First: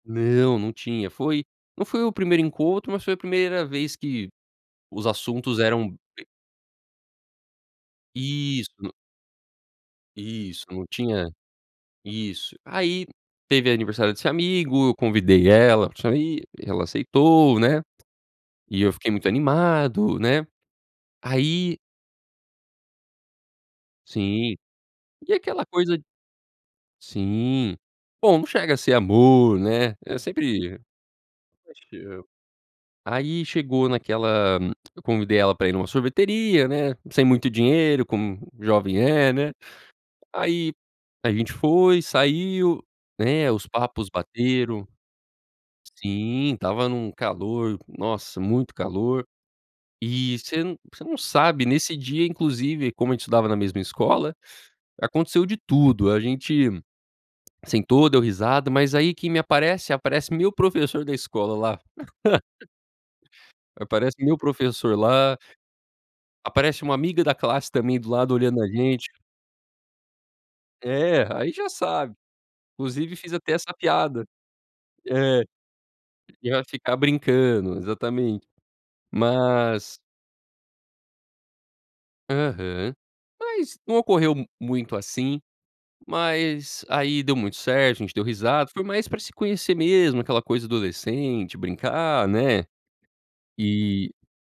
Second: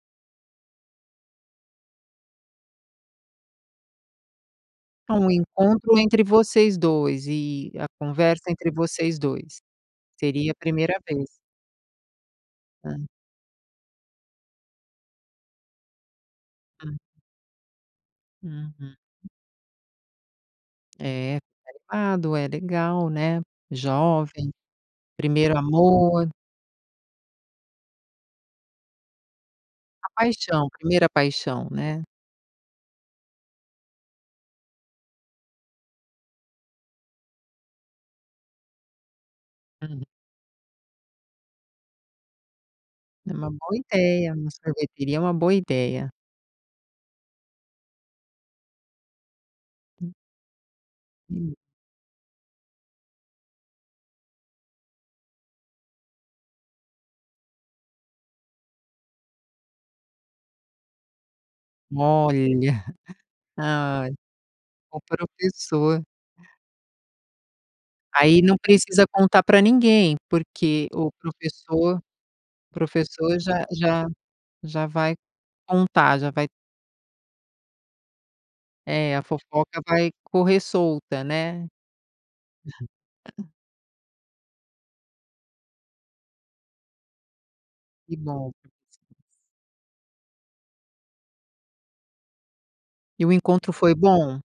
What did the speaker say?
Não, não tinha, foi não foi o primeiro encontro, mas foi a primeira vez que os Ah, um assuntos eram encontro entre vocês 2 e a conversa Isso. entre N vocês 2. Seria a Isso, não primeira vez. tinha isso. Hã. Aí, teve aniversário desse amigo, eu convidei ela pra sair, ela Hum. aceitou, né. E eu Uhum. fiquei muito animado, né. É, Aí animado, é, legal, né. Jovem, Sim. E primeiro aquela coisa amor. sim. Bom, não chega a ser amor, né, A eu paixão, sempre primeira paixão, acho que né. eu aí, chegou naquela eu convidei ela pra ir numa sorveteria, né, sem muito dinheiro, como jovem é, né. Hum. Aí a gente foi, saiu, É né, uma os boa papos ideia, uma bateram. sorveteria é uma boa ideia. Sim, estava num calor, nossa, muito calor. E você n você não Hum. sabe, nesse dia, inclusive, como a gente estudava na mesma escola, aconteceu de tudo. A gente sentou, deu risada, mas aí quem me aparece? Aparece meu professor da escola lá. Olha. Ai, Aparece meu professor o lá professor. aparece uma amiga da classe também, do lado, Aí não olhando a precisa gente. contar pra ninguém, porque o É, aí já professor sabe. Inclusive fiz professor até já essa já piada. já vai É. contar, já vai E ela ficar brincando, exatamente. É, a fofoca Mas vai correr solta, né. Aham. Mas não ocorreu m muito assim, mas aí deu muito certo, a gente Que deu bom. risada, foi mais pra se conhecer mesmo, aquela coisa adolescente, brincar, né, E o encontro foi e bom?